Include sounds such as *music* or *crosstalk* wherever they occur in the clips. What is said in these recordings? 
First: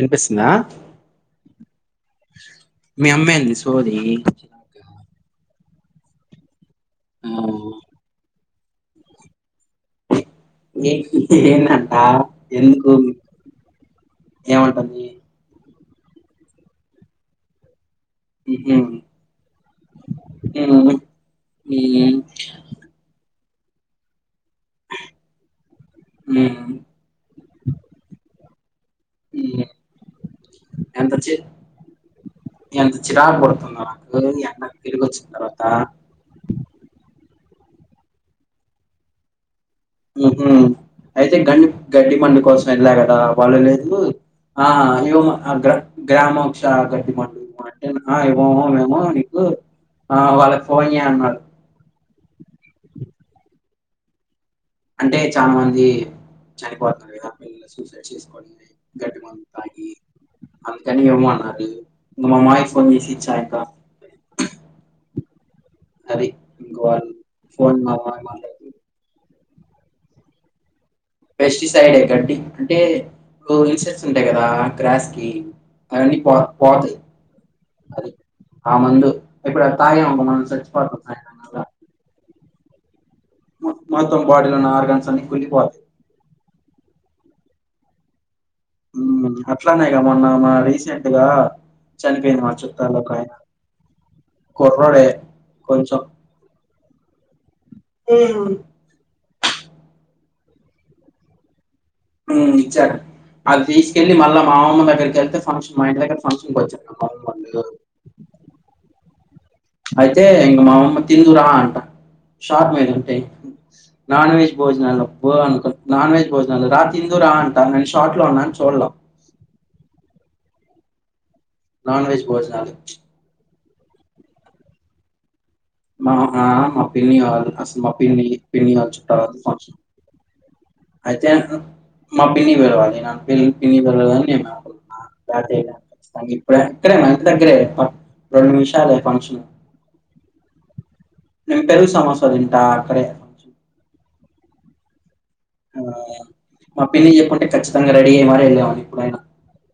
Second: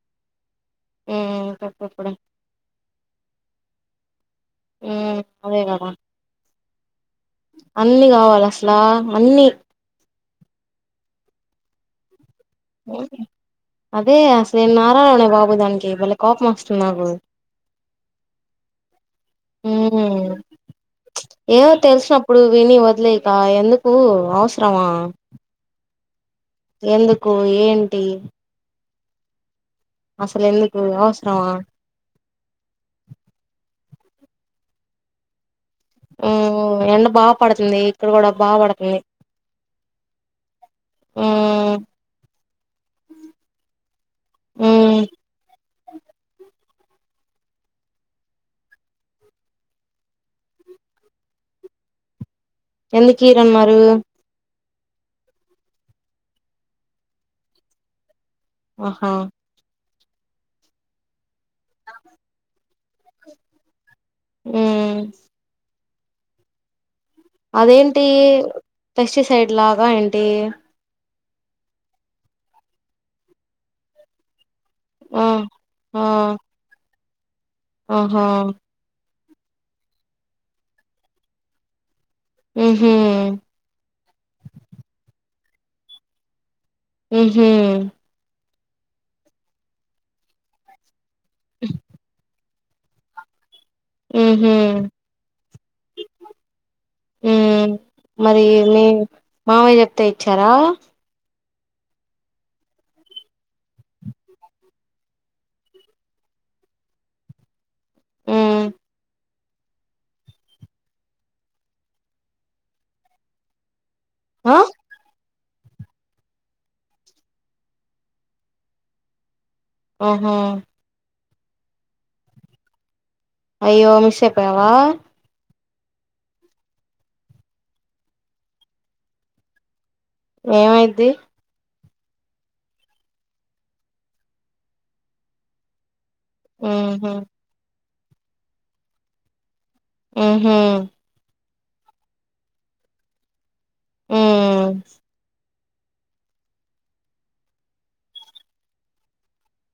ఇనిపిస్తుందా ఉమ్ పెప్పుడే మీ అమ్మేంది సోదీ పన్ అన్నీ కావాలి ఆ అన్నీ ఏ ఏందంట ఎందుకు అదే అసలు నేను ఏమంటుంది నారాయణనే బాబు దానికి ఏ బలే కోపం వస్తుంది నాకు ఉమ్ హూ ఊమ్ ఏమో తెలిసినప్పుడు విని వదిలేయ కా ఎందుకు అవసరమా ఉమ్ ఎందుకు ఏంటి ఉమ్ అసలు ఎందుకు ఎంత చి అవసరమా ఎంత చిరాకు పుడుతుందో నువ్వు మీ అన్న తిరిగి వచ్చిన తర్వాత ఉమ్ ఎండ బాగా పడుతుంది ఇక్కడ కూడా బాగా పడుతుంది ఉమ్ హూ అయితే గం ఉమ్ గడ్డి మండి కోసం ఎల్లాగదా వల్ల లేదు ఆ ఉమ్ ఇవ అ గ్ర గ్రామంసా గడ్డి మందు ఇయి అంటే ఆ ఇవ్వము మేము నీకు ఆ వాళ్ళకి ఫోన్ చెయ్యి అన్నాడు ఎందుకు ఇయర్ అన్నారు అంటే చాలా మంది చనిపోతున్నారు కదా పిల్లలు సూసైడ్ చేసు కొని ఆహా గడ్డి మందు తాగి అందుకని ఏమో నాకు తెలియదు నాడి *unintelligible* ఊ అది *unintelligible* మా అదేంటి మామయ్య మాట్లాడుతూ ప్రేషస్ సైడ్ లాగా ఏంటి పెస్టిసైడ్ గడ్డి అంటే ఇన్సెక్ట్స్ ఉంటాయి కదా ఆ గ్రాస్కి అలాన్నీ ఆ పోతయి అది ఆహా ఆ మందు ఎప్పుడు ఎల్తానే ఉంటం మనం సచ్చిపోతం *unintelligible* ఉమ్ హూ మొత్తం బాడీలో ఉన్న ఆర్గన్స్ అన్ని కుల్లిపోతాయి ఉమ్ హూ ఉమ్ అట్లానేగా మొన్న మ రీసెంట్ గా చనిపోయింది మార్చు తలకాయ ఉహు కుర్రోడే కొంచం ఊ మరి మీ మావయ్య చెప్తే చారా ఇచ్చాడు అది తీసుకెళ్ళి మళ్ళా మా అమ్మమ్మ దగ్గరికి వెళ్తే ఫంక్షన్ మా ఇంటి దగ్గర ఫంక్షన్కి వచ్చాడు మామ్మళ్ళ హు అయితే ఇంక మా అమ్మమ్మ తిందురా అంట షార్ట్ మీద ఉంటే నాన్ వెజ్ ఆ భోజనాలు *unintelligible* నాన్ వెెజ్ భోజనాలు రా తిందురా రా అంటా నేను షార్ట్ లో ఉన్నా చూలేం ఓహో నాన్ వెెజ్ భోజనాలు అయ్యో మిస్ ఐపోయావా మా మా పిన్నివాళ్ళు అసలు మా పిన్ని పిన్నివాళ్ళ చుట్టలది పంక్షన్ ఏమైద్ది మా పిన్ని *unintelligible* *unintelligible* మా ఉహు ఇంటి దగ్గరే రెండు నిమిషాలే ఫంక్షన్ ఉహు నేను పెరుగు సమోసా తింట అక్కడే హు ఆ మా పిన్ని చెప్పుంటే ఖచ్చితంగా రెడీ అయ్య మార వెళ్ళవాన్నీ ఎప్పుడైనా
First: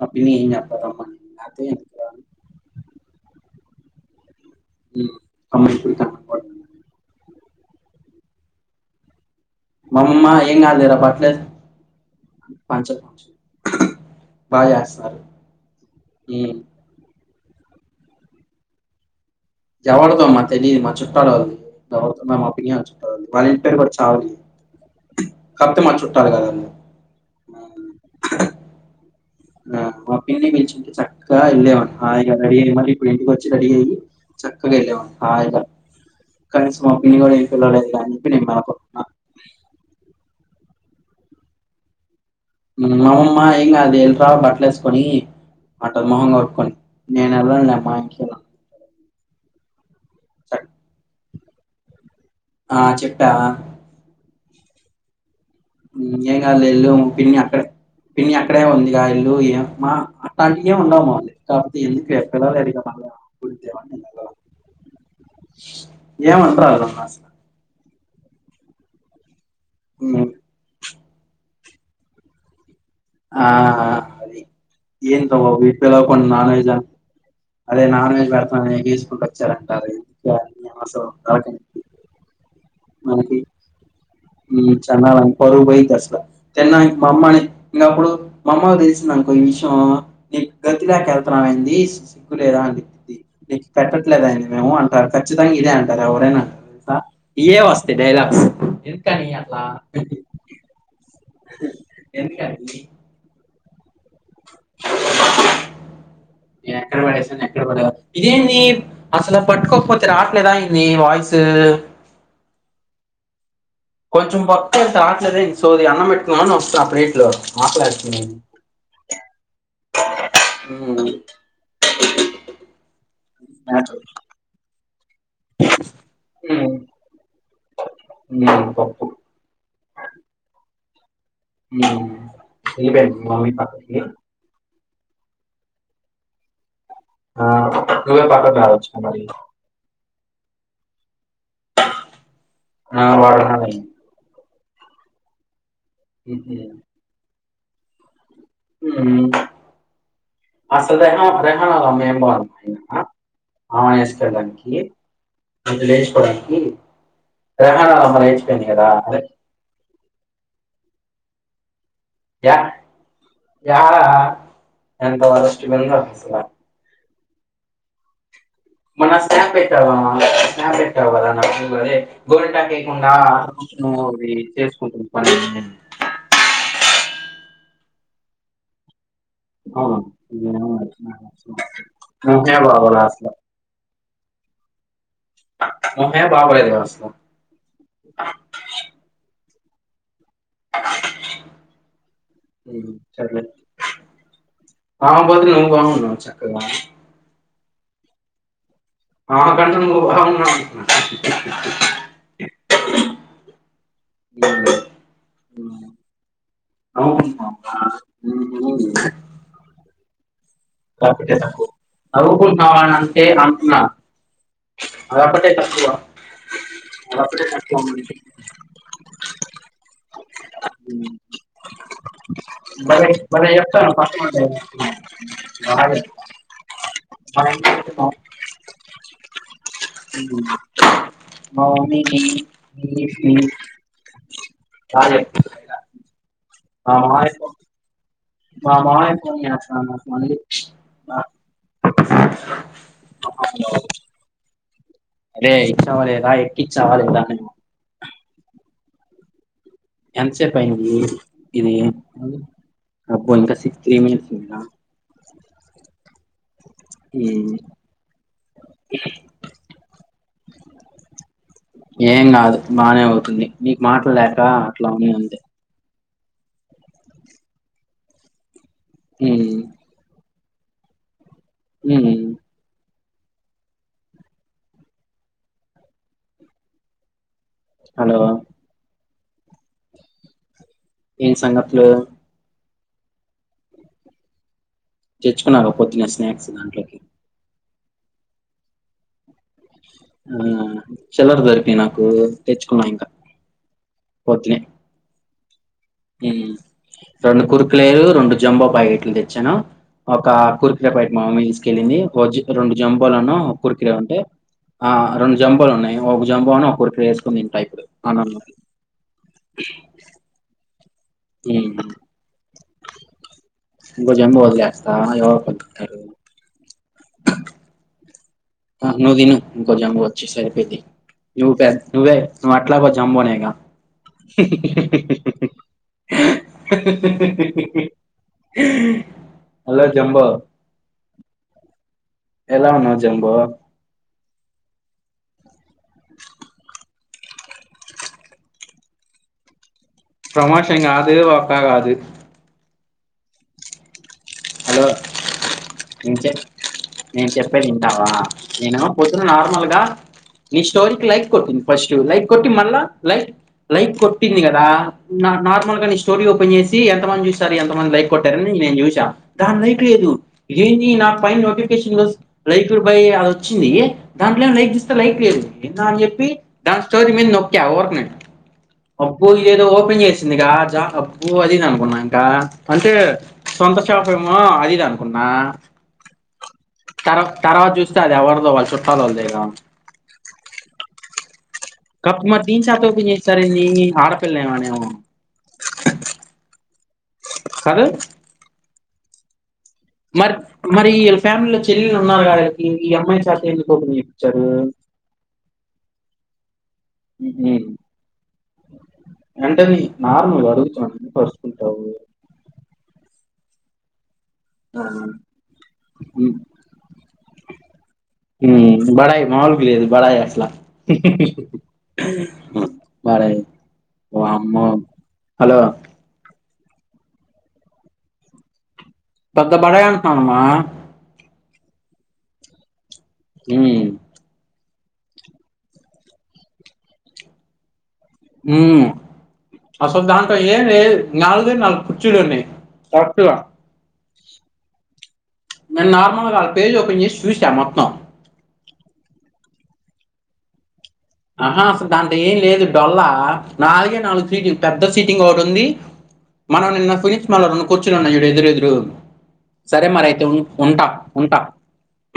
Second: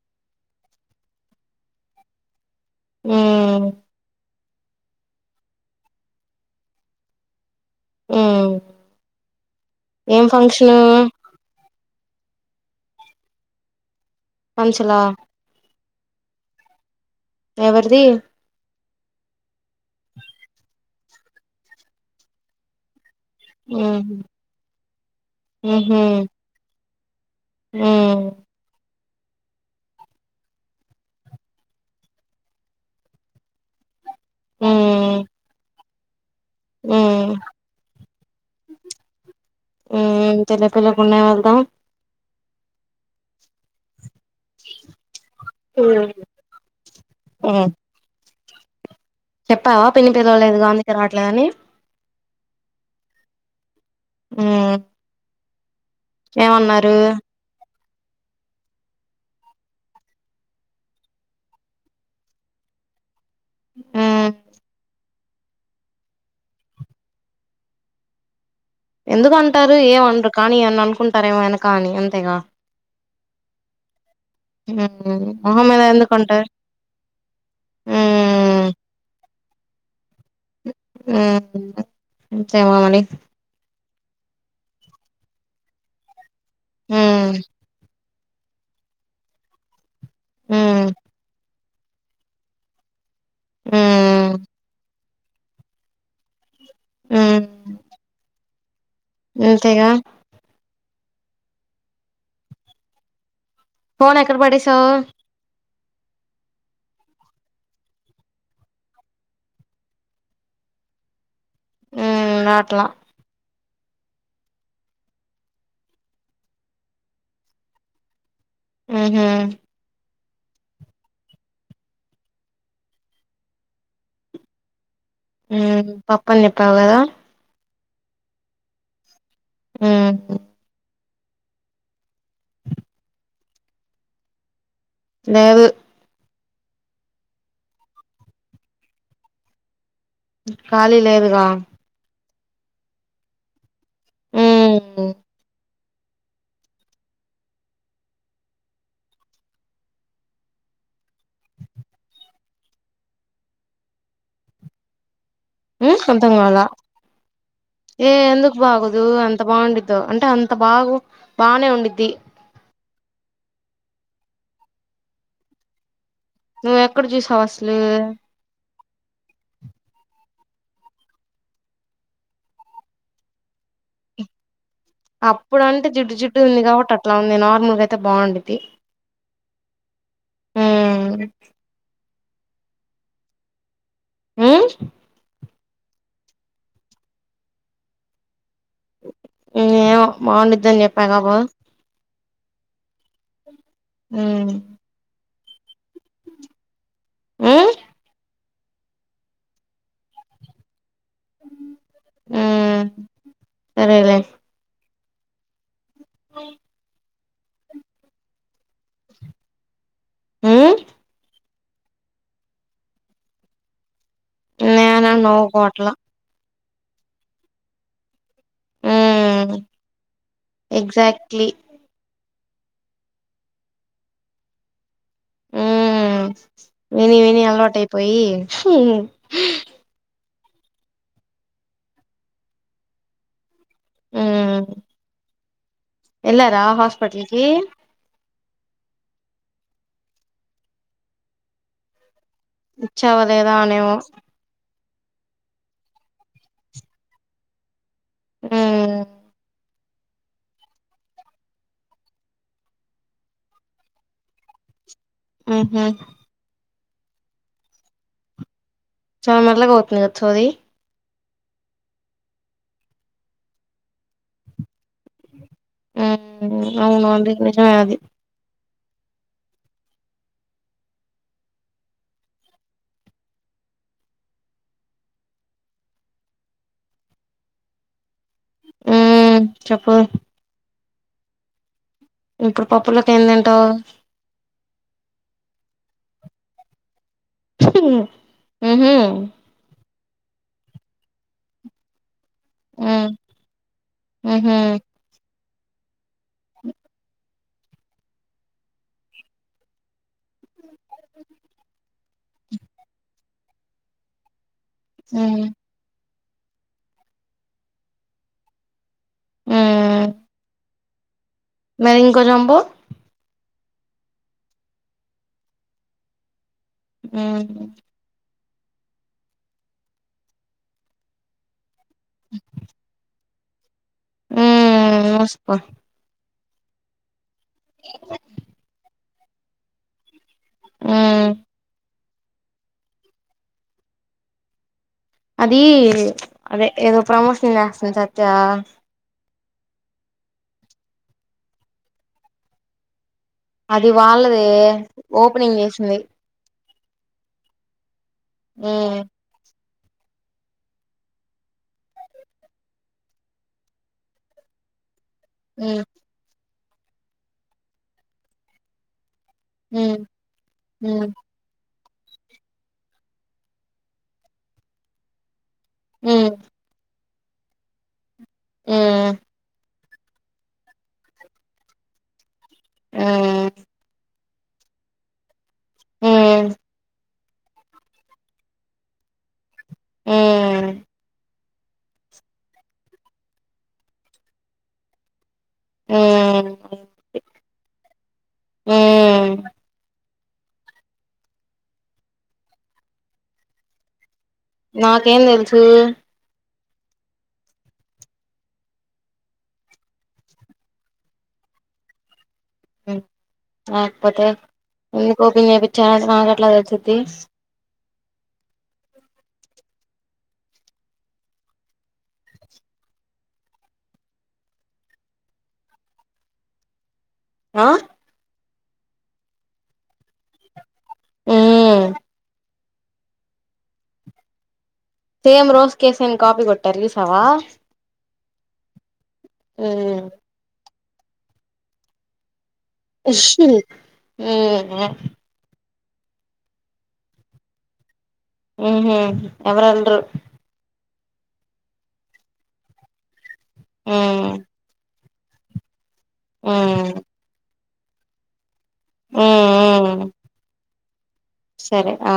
మా పిన్ని ఎమ్ చెప్పాలే రమ్మని హు *unintelligible* ఆ మమ్మా ఏంంగ్ కాద్లేరా బట్లే పంచ పంచలా బాజేస్సారు ఈ ఎవరిది ఎవరిదో మా తెలీదు మా చోట్టాలందితో మ మాపి వాళ్ళ ఇంటి పేరు గూడా ఉహు వచ్చ ఆవి కాకపోతే మన ఉహు చుట్టాలి కదన్నీ ఉమ్ ఆ మా పిన్ని పిల్చింటే చక్కగా యెళ్ళేవాన్ని హాయిగా రెడీ అయ్యి మరి ఇప్పుడు ఇంటికొచ్చి రెడీ అయ్యి చక్కగా వెళ్ళే వాన్ని ఉమ్ హాయిగా కనీసం పిన్నీ ఉమ్ కూడా ఏం పిల్లవలేదు కానీ *unintelligible* తెల్ల పిల్లలకున్నా వెళ్దాం మా అమ్మమ్మ ఎమ్ కాదులే బట్టలు వేసుకొని అట్ట మొహంగ కొడుకొని నేను ఉమ్ వెళ్ళను *unintelligible* చెప్పావా పిన్ని పిలవలేదుగా అందుకే అట్లానే ఆ చెప్పా ఉ ఉ ఏం గల్లీల్లు పిన్ని అక్కడే పిన్ని అక్కడే ఉందిగా ఇల్లు ఏ మా అట్లాంటివి ఏము ఉండవు మామీ కాకపోతే ఎందుకు ఎప్పలలేరు కదా ఆ ఏమన్రాళ్ళు నాసు ఎందు ంటరు హ్మ్. ఏమన్రు కానీ ఎమన్నా అనుకుంటారువకు కానీ అంతేగా ఆ అద ఉమ్ ఏంత మొహం మీద ఇప్పేలా కొన్ని ఎందుకంటారు నాన్ వెజ్ అని అదే నాన్ వెజ్ పెడతానుసుకుంట చలాంటాల ఉ మని ఉ చండాలం పరువు పోయిద్దసల తిన్నా మా ఉమ్ అమ్మని ఇంకప్పుడు మామ్మకు తెలిసిందనుకో ఈ విషయం నీ ఉమ్ గతిలేకెళ్తాన్నం ఏంది తీ సిగ్గులేదా అంది నీకు పెట్టట్లేద ఉమ్ యనము ఖచ్చితంగా ఇదే అంటారు ఎవరేనా ా ఉమ్ ఇడే వస్తయ్ డైలాగ్స్ ఏంద్ కని అట్లా అంతేగా ఎంత కాడితివి పోలేక్ క్క పడే స నేను ఎక్కడ పడేసాను ఎక్కడ పడదా ఇదేంది అసలు పట్టుకోకపోతే రావట్లేదా నీ వాయిస్ స ఉమ్ రాట్లా కొంచెం పొత్తం అంత ఆట్లేదే సోది అన్నమ్ పెట్కున్నా ప్లేట్ ఆకలేస్తుంది ఉహు ఉ ఉమ్ పప్పు అని చెప్పావు కదా ఉమ్ పప్ ఉమ్ ఉమ్ వెలిపో మమ్మీ పక్కకి లేదు ఆ పక్క బాగొట్టారు బారుచ్చ మరి ఖాళీ లేదుగా ఆ వా హ ఊహు ఇంతే ఉమ్ అసలు రహ రహణాల మేబారం అయినా ఆమేసుకోడానికి ఉ సొంతంగాన రెహాన్ వాళ్ళ ఏ అమ్మ ఎందుకు లేచిపోయింది కదా బాగోదు అదే ఎంత బాగుండిద్దో అంటే అంత బాగు బానే ఉండిద్ది య యాడ ఎంత వరెస్ట్ గ ఉందొ నువ్వు ఎక్కడ్ చూస్ కాస్ట్ లే మొన్న స్నాప్ పెట్టావ స్నాప్ పెట్టావ్ కదా. నాకు అదే గోరింటాకు వేయకుండా అ ఇవి చేస్ అప్పుడు అంటే జిడ్డు జిడ్డు ఉంది కాబట్టి అట్ అట్లా ఉంది నార్మల్గా అయితే బాగుండిద్ది ఆ ఏమో మరి నాకు ఉమ్ నచ్చలేదు ఇంకేం బాబు లాస్లో ఉ వంకాయ బాగ బయద వస్ ఏమో బాగుంద్దని చెప్పా కా బా ఉ సర హ్మ్ పాత్ర నువ్ బాగున్నా చక్కగా ఉమ్ ఆమ కంటే నువ్ ఒకదాన్నివే అనుకున్న ఉ సరేలే హ్ ఉ *unintelligible* అ హు కాబట్టే నవ్వుకున్నావానింటే అంటున్నా నేన నో కోట్లా అప్పుడే *unintelligible* ఊ మ్ ఉమ్, ఎక్జాక్ట్లీ భలే భలే చెప్తానావు ఫాస్టింగ్ ఉండమని ఉమ్ విని విని అలవాటు అయిపోయి మనిని న అదే ఎల్లారా హాస్పిటల్కి మా మామయ్య ఫోన్ చేస్తాన్నాడు నాక్ మళ్ళీ ఇచ్చవా లేదా అనేమో అరే ఇచ్చావ లేదా ఎట్టిచావ్ ఉహ్ ఎంత సేపైంది ఇది అబ్బో ఇంక సిక్స్ త్రీ మినిట్స్ ఉందా ఉహు ఏ చాలా మెల్లగా అవుతాది గా సోది ఏం కాదు బానే అవుతుంది నీకు మాట్లూలేక అట్లా వుంది అంతే ఉహ్ అవునవును నిజేమే లే అది హు హు హలో ఆ చెప్పు ఏం సంగతులు ఇప్పుడు పప్పులొకి ఏందింటావు తెచ్చుకున్నాను పొద్దునే స్నాక్స్ దాంట్లోకి ఊ హు ఆ చిల్లర్ దొరికినయి నాకు తెచ్చుకున్నా ఇంకా ఉమ్ ఉహు పొద్దునే హు రెండు కుర్ కురేలు రెండు జంబో ప్యాకెట్లు తెచ్చాను ఒక కుర్ ఇగ ఫైడ్ మామీ తీసుకెళ్లింది రెండు జంబోలను ఒక కుర్ కురే ఉంటే ఆ రెండు ఉమ్ జంబోలు ఉన్నాయి ఒక జంబో అను ఒక కుర్ కురే వేసుకుంది తింట ఇప్పుడు అన్నంలో ఉమ్ ఉమ్. మరి ఇంకో జంబో ఇంకో జెంబో వదిలేస్తా అది ఎవరోకరు తింటారు ఉహ్ నువ్ తిను ఇంకో జంబో వచ్చి సరిపోద్ది నువ్వే నువ్ అట్లాగో జంబోనేగా ఉమ్ మూసుకో స స హలో జంబో ఆమ్ ఎలా ఉన్నా జంబో అది అదే ఏదో ప్రమోషన్ చేస్తోంది సత్య ప్రమోషన్ ఎం కాదు వాక్క కాదు అది వాళ్ళ దే దే ఓపెనింగ్ చేసింది ఇంకే నేను చెప్పేది వింటావా నేను ఉమ్ పోద్దున్నా నార్మల్ గా నీ స్టోరీకి లైక్ కొట్టింది ఫస్ట్ లైక్ కొట్టి మళ్ళా లైక్ లైక్ కొట్టింది కదా నా ఉమ్ నార్మల్గా ని స్టోరీ ఓపెన్ చేసి ఎంత మంది చూస్తారు ఎంత మంది లైక్ కొట్టారని నేను చూశా దాని లైక్ ఉమ్ లేదు దీనీయి నా ఉమ్ పైన నోటిపికేషన్ నోటిఫికేషన్ లో లైక్డ్ బై వచ్చింది దాంట్లో ఏం లైక్ చూస్తే లైక్ లేదు నిన్న అని చెప్పి ఉమ్ దాన్ని ట్యాపి మీద నోక్యా ఉరకనే ఉమ్ అబ్బో ఎధో పన్ చేసిందిగా జాబ్ అదింది అనుకున్నా ఇంకా అంటే సొంత షాప్ స మా అదిదా ఉనా ఉమ్ తర్వా తవాత చూస్తే అది ఎవరిో వాళ్ళు చుట్టాల వాళ్ళ దగ్గర ఉమ్ కప్పు మ దీని చేత ఓప చేస్తారంది ఆడపిల్ళ ఏమనేమ ఉమ్ ఉమ్ కాదు అమ్ మరి మరి ఇళ్ళ ఫ్యామిలీలో చెల్లెలు ఉన్నారు కాదా దీనికి ఈ అమ్మాయి చేత ఎందుకు వోపెన్ చేపించారు నాకేం తెలుసు వెంటని నార్మల్ గా అడుగుతున్నాను ఎందుకు అరుచుకుంటావు లేకపోతే ఆ ఎందుకు వోపెన్ చెప్పించారు నాకు ఎట్లా తెలిసిది ఉమ్ బడయి మాముల్ కి బడయి అసలా బడయి వాఅమ్మే హలో ఆ పద్ద బడయా అంటునా మా ఉమ్ ఉమ్ సేమ్ రోస్ కేసేన్ కాపీ కొట్టర చుసవా ఉమ్ అస దాంట ఎమి నలుగే నాలుగు కుచులు ఉనాయి ఉహుమ్ ఉమ్ నేను నార్మల్గా వాళ్ళ పేజ్ ఓపెన్ చేసి చూసా మొత్తం ఉహుమ్ ఎవరల్రు ఆహా అసలు దాంట ఏం లేదు డొల్లా నాలుగే నాలుగు ఉమ్ సీట్ పెద్ద సీట్ టింగ్ ఒకాటి ఉంది ఉమ్ మనవని సునిష్ మ కొచ్చున్న ఎదురుదు రు సరే ఉమ్ ఉమ్ మరియితే ఉంటా సరే ఆ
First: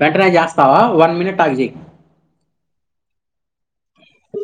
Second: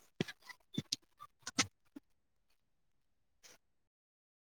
వెంటేన్ చేస్తావా వన్ మినిట్ అగి చెయ్